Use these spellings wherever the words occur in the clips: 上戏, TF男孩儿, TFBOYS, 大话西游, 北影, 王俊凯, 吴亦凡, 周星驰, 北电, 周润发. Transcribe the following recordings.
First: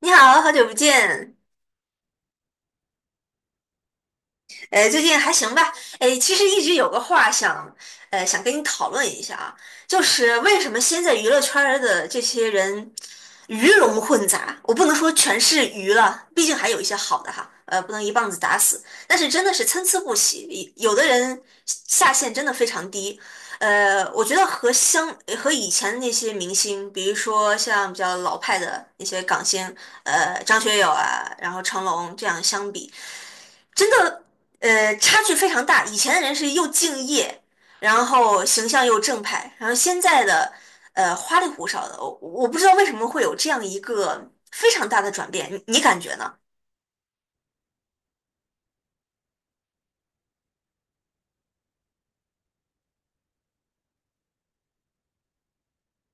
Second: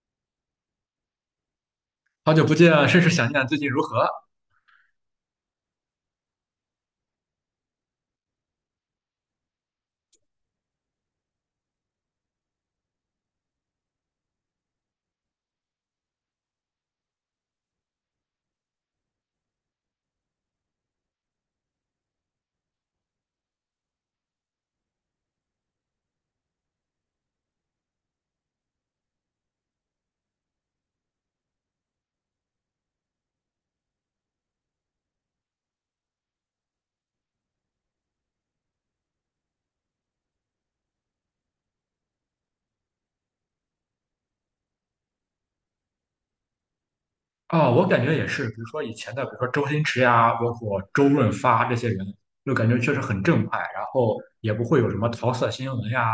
你好，好久不见。好久不见，甚是想念。最近如何？最近还行吧？哎，其实一直有个话想，跟你讨论一下啊，就是为什么现在娱乐圈儿的这些人鱼龙混杂？我不能说全是鱼了，毕竟还有一些好的哈，不能一棒子打死。但是真的是参差不齐，有的人下限真的非常低。我觉得和以前那些明星，比如说像比较老派的那些港星，张学友啊，然后成龙这样相比。真的，差距非常大。以前的人是又敬业，然后形象又正派，然后现在的，花里胡哨的。我不知道为什么会有这样一个非常大的转变，你感觉呢？啊、我感觉也是，比如说以前的，比如说周星驰呀，包括周润发这些人，就感觉确实很正派，然后也不会有什么桃色新闻呀，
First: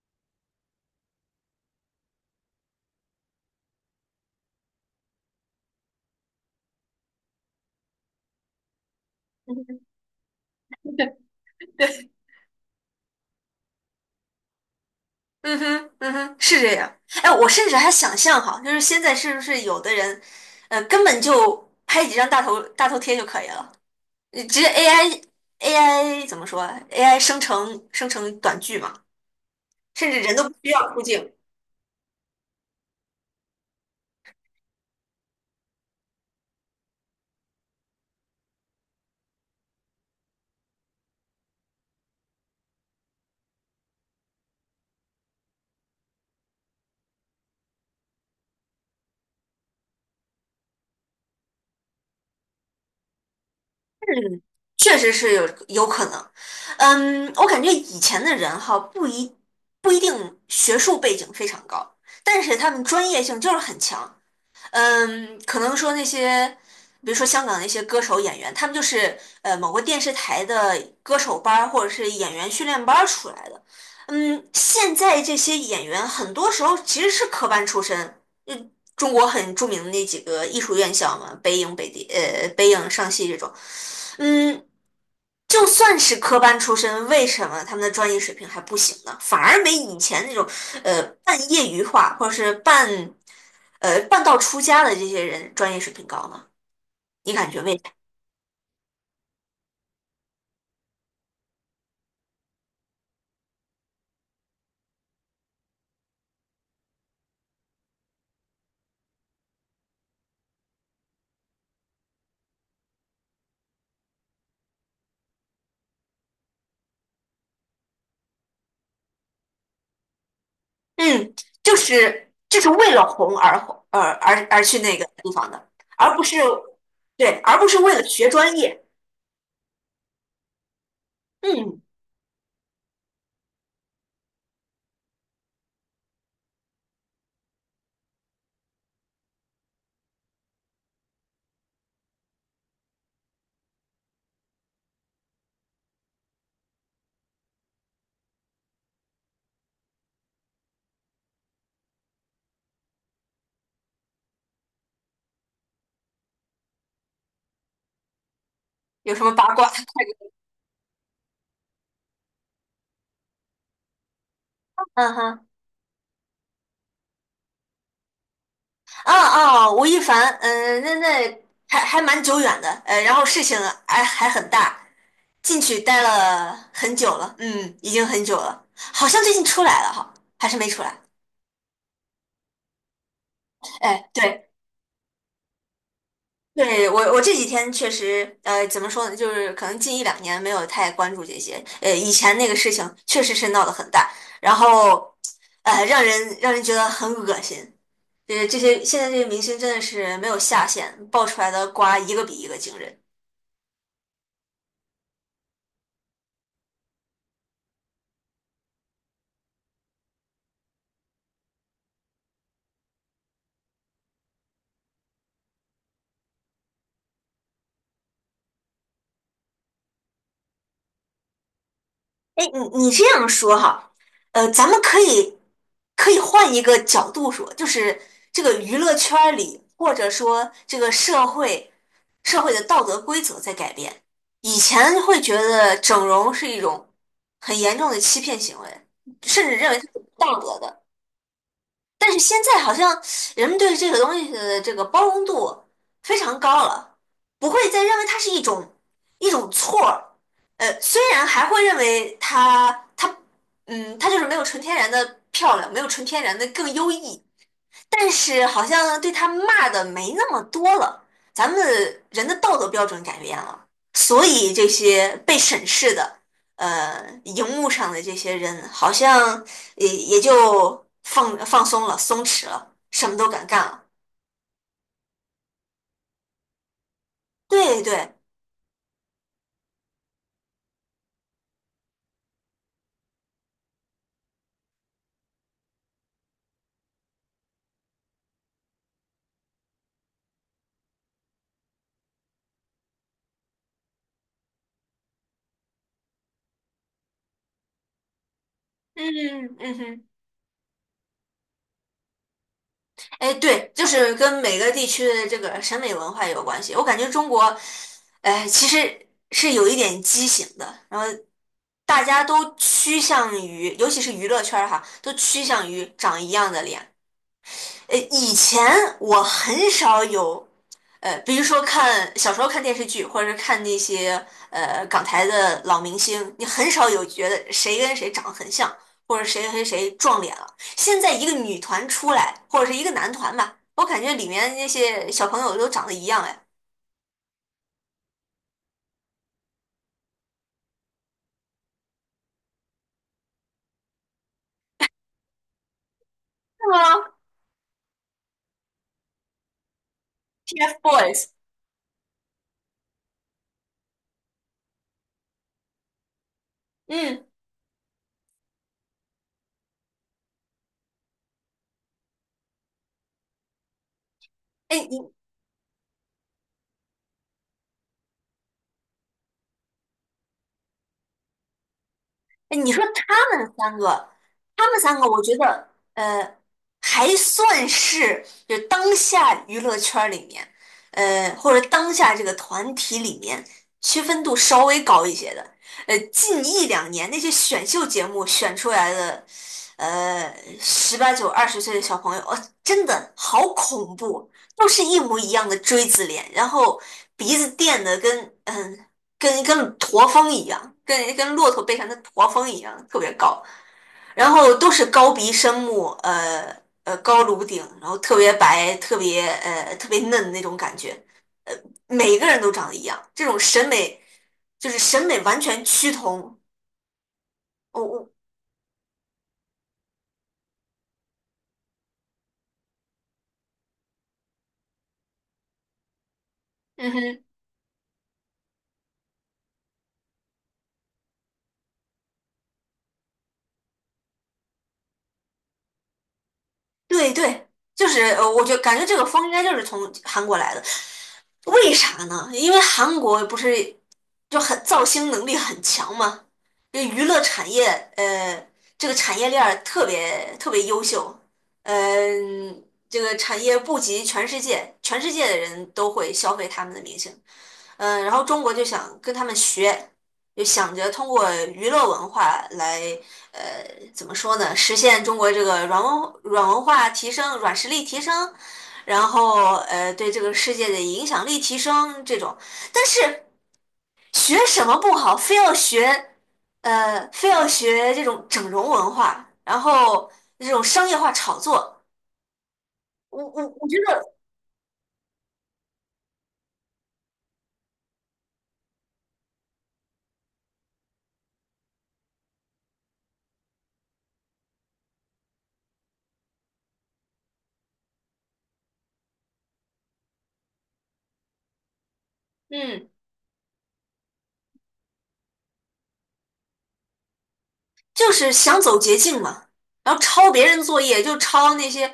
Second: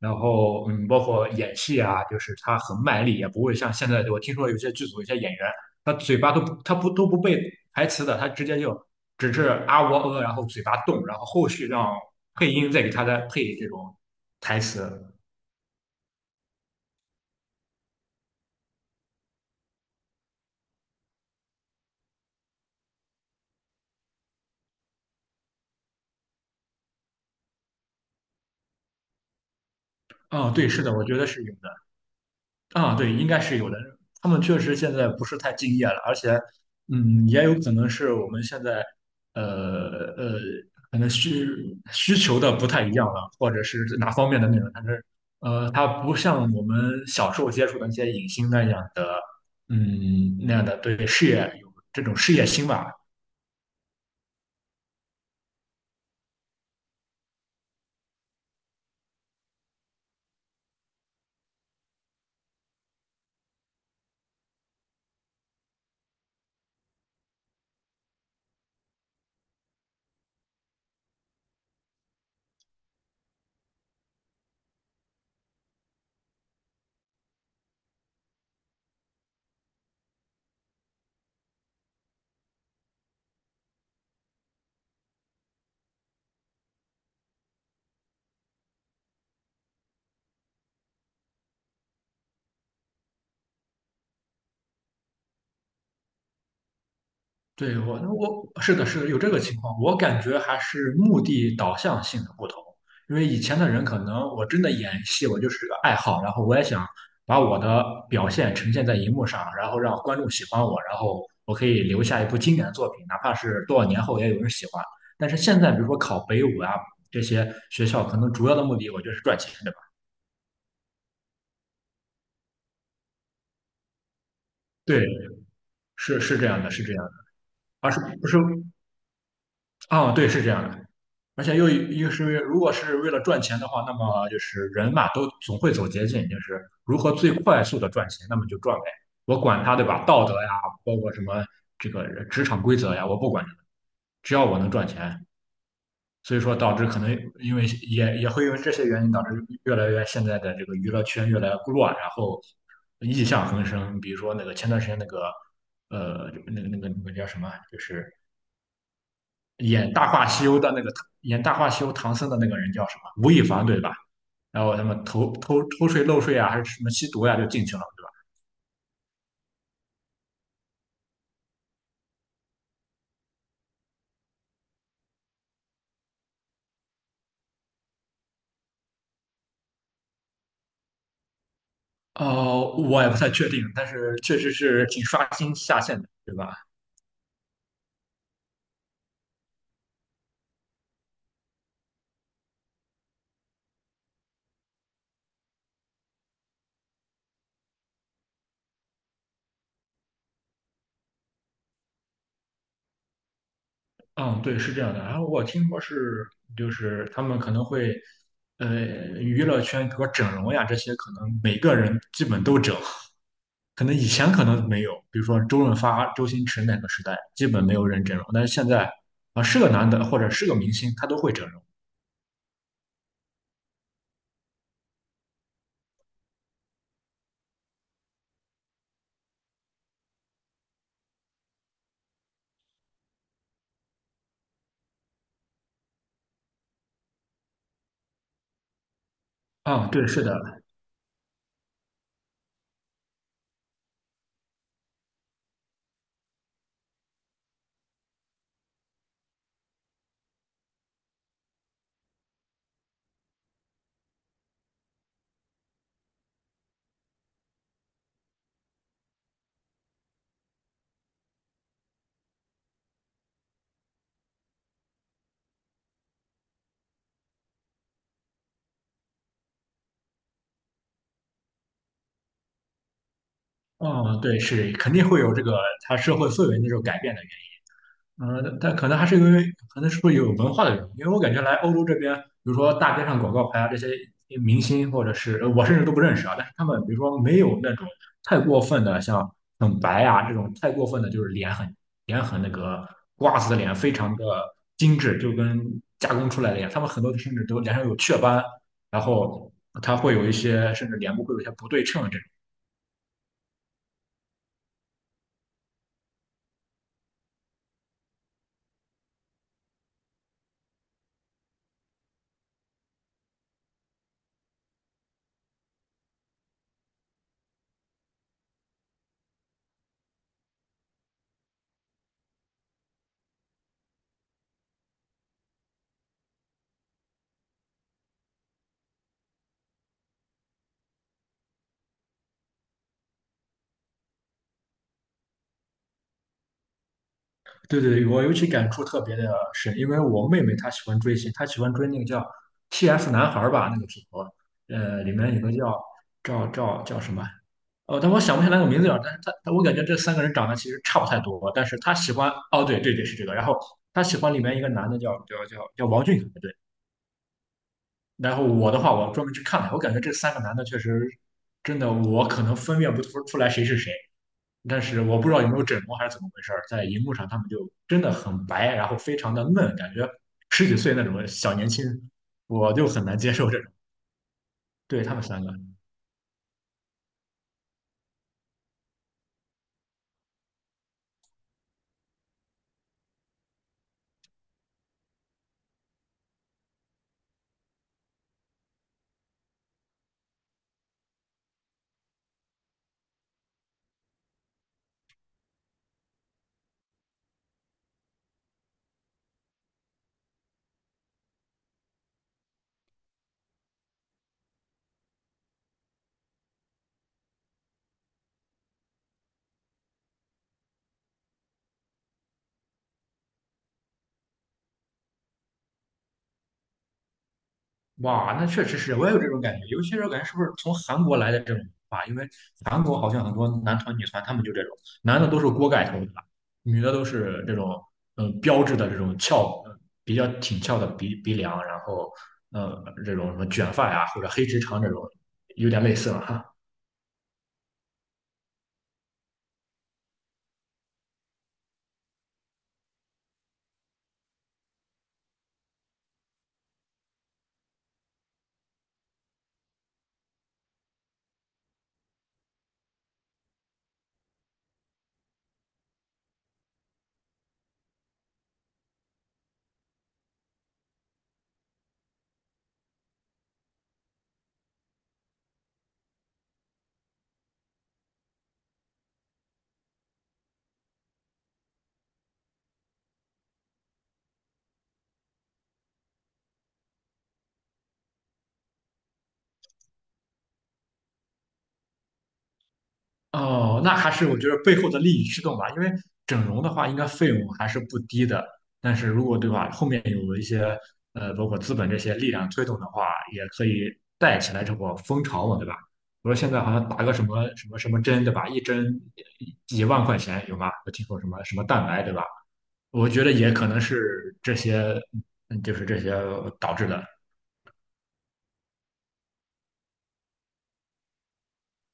然后包括演戏啊，就是他很卖力，也不会像现在我听说有些剧组有些演员，他嘴巴都不他不都不背台词的，他直接就只是啊喔呃，然后嘴巴动，然后后续让配音再给他再配这种台词。嗯哼，嗯哼，是这样。哎，我甚至还想象哈，就是现在是不是有的人，根本就拍几张大头贴就可以了，直接 AI AI 怎么说啊？AI 生成短剧嘛，甚至人都不啊、对，需是要的，出我觉得镜。是有的。啊，对，应该是有的。他们确实现在不是太敬业了，而且，也有可能是我们现在，呃呃，可能需求的不太一样了，或者是哪方面的内容，但是，他不像我们小时候接触的那些影星那样的，那样的对事业有这种事业心吧。嗯，确实是有可能。我感觉以前的人哈，不一定学术背景非常高，但是他们专业性就是很强。可能说那些，比如说香港那些歌手、演员，他们就是某个电视台的歌手班儿或者是演员训练班儿出来的。现在这些演员很多时候其实是科班出身。嗯，中国很著名的那几个艺术院校嘛，北影、北电、北影、上戏这种。嗯，就算是科班出身，为什么他们的专业水平还不行呢？反而没以前那种半业余化或者是半道出家的这些人专业水平高呢？你感觉为对，啥？我是的，是的，有这个情况。我感觉还是目的导向性的不同，因为以前的人可能我真的演戏，我就是个爱好，然后我也想把我的表现呈现在荧幕上，然后让观众喜欢我，然后我可以留下一部经典的作品，哪怕是多少年后也有人喜欢。但是现在，比如说考北舞啊这些学校，可能主要的目的我觉得是赚钱，对吧？嗯，就是为了红而红，而去那个对，地方的，而是不是是这样的，是这样的，对，而不是而为是了不学是专业。哦，对，是这样的。而且又嗯，又是因为如果是为了赚钱的话，那么就是人嘛，都总会走捷径，就是如何最快速的赚钱，那么就赚呗。我管他，对吧？道德呀，包括什么这个职场规则呀，我不管你只要我能赚钱。所以说，导致可能因为也会因为这些原因，导致越来越现在的这个娱乐圈越来越乱，然后异象横生。比如说那个前段时间那个那个叫什么，就是有什么八卦？演《大话西游》的那个演《大话西游》唐僧的那个人叫什么？吴亦凡对吧？然后他 们嗯偷哼。偷偷税漏税啊，还是什么吸毒呀、就进去了，对哦哦，吴亦凡，那还蛮久远的，然后事情啊还很大，进去待了很久了，已经很久了，好像最近出来了哈，还是没出来？吧？哦，我也不太确定，但哎，是确对实是挺刷新下限的，对吧？对，我这几天确实，怎么说呢，就是可能近一两年没有太关注这些，以前那个事情确实是闹得很大，然后，让人觉得很恶心。就是这些，现在这些明星真的是没有下限，爆出来的瓜一个比一个惊人。嗯，对，是这样的。然后我听说是，就是他们可能会，呃，娱乐圈比如说整容呀这些，可能每个人基本都整。可能以前可能没有，比如说周润发、周星驰那个时代，基本没有人整容。但是现在啊，是个男的或者是个明星，他都会整容。哎，你这样说哈，咱们可以换一个角度说，就是这个娱乐圈儿里，或者说这个社会的道德规则在改变。以前会觉得整容是一种很严重的欺骗行为，甚至认为它啊、是不对，是道德的，的。但是现在好像人们对这个东西的这个包容度非常高了，不会再认为它是一种错儿。虽然还会认为它就是没有纯天然的漂亮，没有纯天然的更优异，但是好像对他骂的没那么多了，咱们人的道德标准改变了，所以这些被审视的，荧幕上的这些人好像也就放松了，松弛了，什么都敢干了。啊、对，是肯定会有这个他社会氛围那种改变的。对对，但可能还是因为，可能是不是有文化的原因？因为我感觉来欧洲这边，比如说大街上广告牌啊，这些明星或者是我甚至都不认识啊，但是他们比如说没有那种太过分的，像很白啊这种太过分的，就是脸很那个瓜子脸，非常的精致，就跟加工出来的一样。他们很多甚至都脸上有雀斑，然后嗯嗯他哼。会有一些甚至脸部会有一些不对称这种。哎，对，就是跟每个地区的这个审美文化有关系。我感觉中国，哎，其实是有一点畸形的，然后大家都趋向于，尤其是娱乐圈儿哈，都趋向于长一样的脸。以前我很少有，比如说看小时候看电视剧，或者是看那些港台的老明星，你很少有觉得谁跟谁长得很像，或者谁跟谁撞脸了。现在一个女团出来，或者是一个男团吧，我感觉里面那些小朋友都长得一样哎。对对，我尤其感触特别的深，因为我妹妹她喜欢追星，她喜欢追那个叫 TF 男孩儿吧，那个组合，里面有个叫赵是赵叫吗什么？哦，但我想不起来那个名字了。但是她，但我感觉这三个人长得其实差不太？TFBOYS，多，但是她喜欢，哦，对对对，是这个。然后她喜欢里面一个男的叫王俊凯，对。嗯，然后我的话，我专门去看了，我感觉这三个男的确实真的，我可能分辨不出来谁是谁，但哎，你是我不知道有没有整容还是怎么回事儿，在荧幕上他们就真的很白，然后非常的嫩，感觉十几岁那种小年轻，哎，你我说就很难接他受们这种。三个，他们三对个，他我们觉三个。得呃，还算是就当下娱乐圈儿里面，或者当下这个团体里面区分度稍微高一些的。近一两年那些选秀节目选出来的，呃，十八九、20岁的小朋友，哦，真的好恐怖，都是一模一样的锥子脸，然后鼻子垫的跟跟驼峰一样，跟骆驼背上的驼峰一样，特别高。然后都是高鼻深目，高颅顶，然后特别白，特别特别嫩的那种感觉。每个人都长得一样，这种审美完全趋同。我哇，那确实是，我也有这种感觉。尤其是我感觉是不是从韩国来的这种文化。因为韩国好像很多男团、女团，他们就这种，男的都是锅盖头，对吧？女嗯的都哼。是这种，标志的这种翘，比较挺翘的鼻梁，然后，这种什么卷发呀、或者黑直长这种，有点类似了。哈。对对，就是我感觉这个风应该就是从韩国来的，为啥呢？因为韩国不是就很造星能力很强嘛，这娱乐产业呃，这个产业链儿特别特别优秀，这个产业布及全世界，全世界的人都会消费他们的明星。然后中国就想跟他们学，就想着通过娱乐文化来，呃，怎么说呢，实现中国这个软文化提升、软实力提升，然后对这个世界的影响力提升这种。但是学什么不好，非要学，非要学这种整容文化，然后这种商业化炒作，我觉哦，那得，还是我觉得背后的利益驱动吧，因为整容的话，应该费用还是不低的。但是如果对吧，后面有一些包括资本这些力量推动的话，也可以带起来这波风潮嘛，对吧？我说现在好像打个什么什么什么针，对吧？一针几万块钱有吗？我听说什么什么蛋白，对吧？嗯。我觉得也可能是这些，就是这些导致的。就是想走捷径嘛，然后抄别人作业，就抄那些，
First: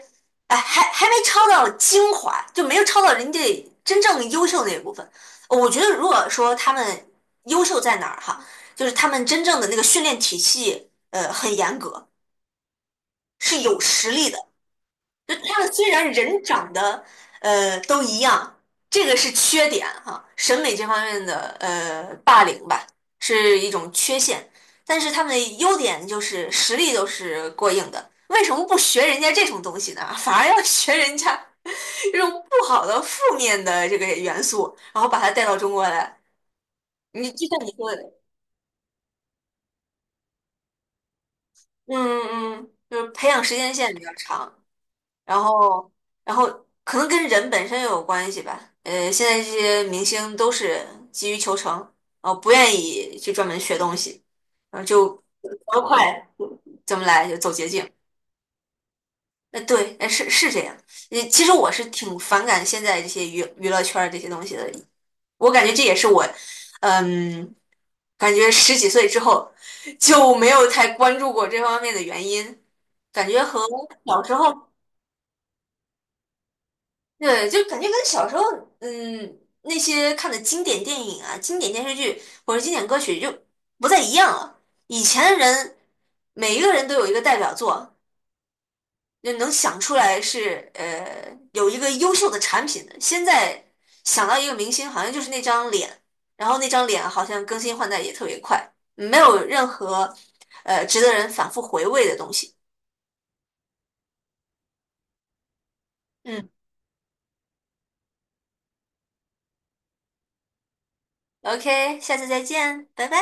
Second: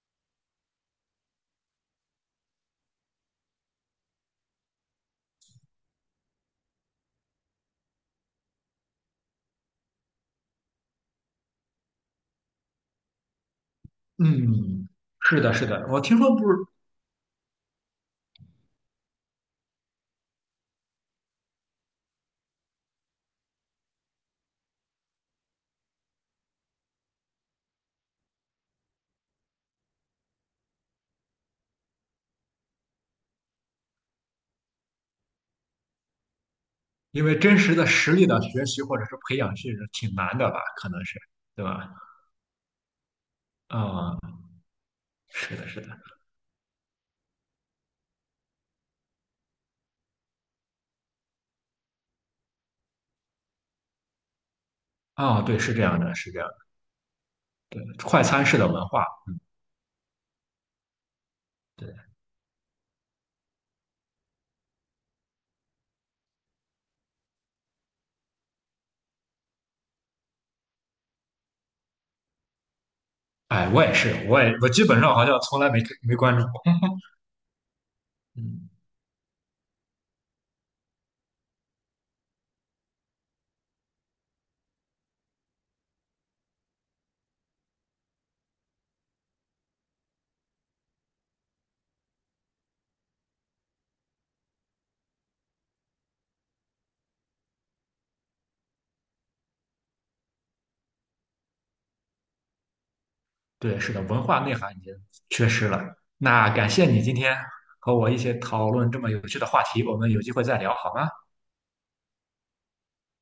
哎，还没抄到精华，就没有抄到人家真正优秀那一部分。我觉得，如果说他们优秀在哪儿哈，就是他们真正的那个训练体系，很严格，是有实力的。嗯，是的，他是们的，虽我然听说不人是长得都一样，这个是缺点哈，审美这方面的霸凌吧，是一种缺陷。但是他们的优点就是实力都是过硬的，为什么不学人家这种东西呢？反而要学人家这种不好的负面的这个元素，然后把它带到中国来。因你为就真像你实的说的，实力的学习或者是培养是挺难的吧，可能是，对吧？嗯就是培养时间线比较啊、长。然是的，是的，后，然后可能跟人本身也有关系吧。现在这些明星都是急于求成，不愿意去专门学东西，然后就啊、怎对，是这么样的，快是这样的，怎么来，就走捷对，径。快餐式的文化，那对，哎，是是这样。其实我是对，挺反感现在这些娱乐圈儿这些东西的，我感觉这也是我，嗯，感觉十几岁之后就没有太关注过这方面的原因，感觉和哎，我也小是，时我也候。我基本上好像从来没关注过，对，就感觉跟小时候，嗯，那些看的经典电影啊、经典电视剧或者经典歌曲就不再一样了。以前的人，每一个人都有一个代表作，就能想出来是有一个优秀的产品的。现在想到一个明星，好像就是那张脸，然后那张脸好像更新换代也特别快，没有任何值得人反复回味的东西。对，是的，文化内涵已经缺失了。嗯那感谢你今天和我一起讨论这么有趣的话题，我们有机会再聊好吗？，OK，下次再见，拜拜。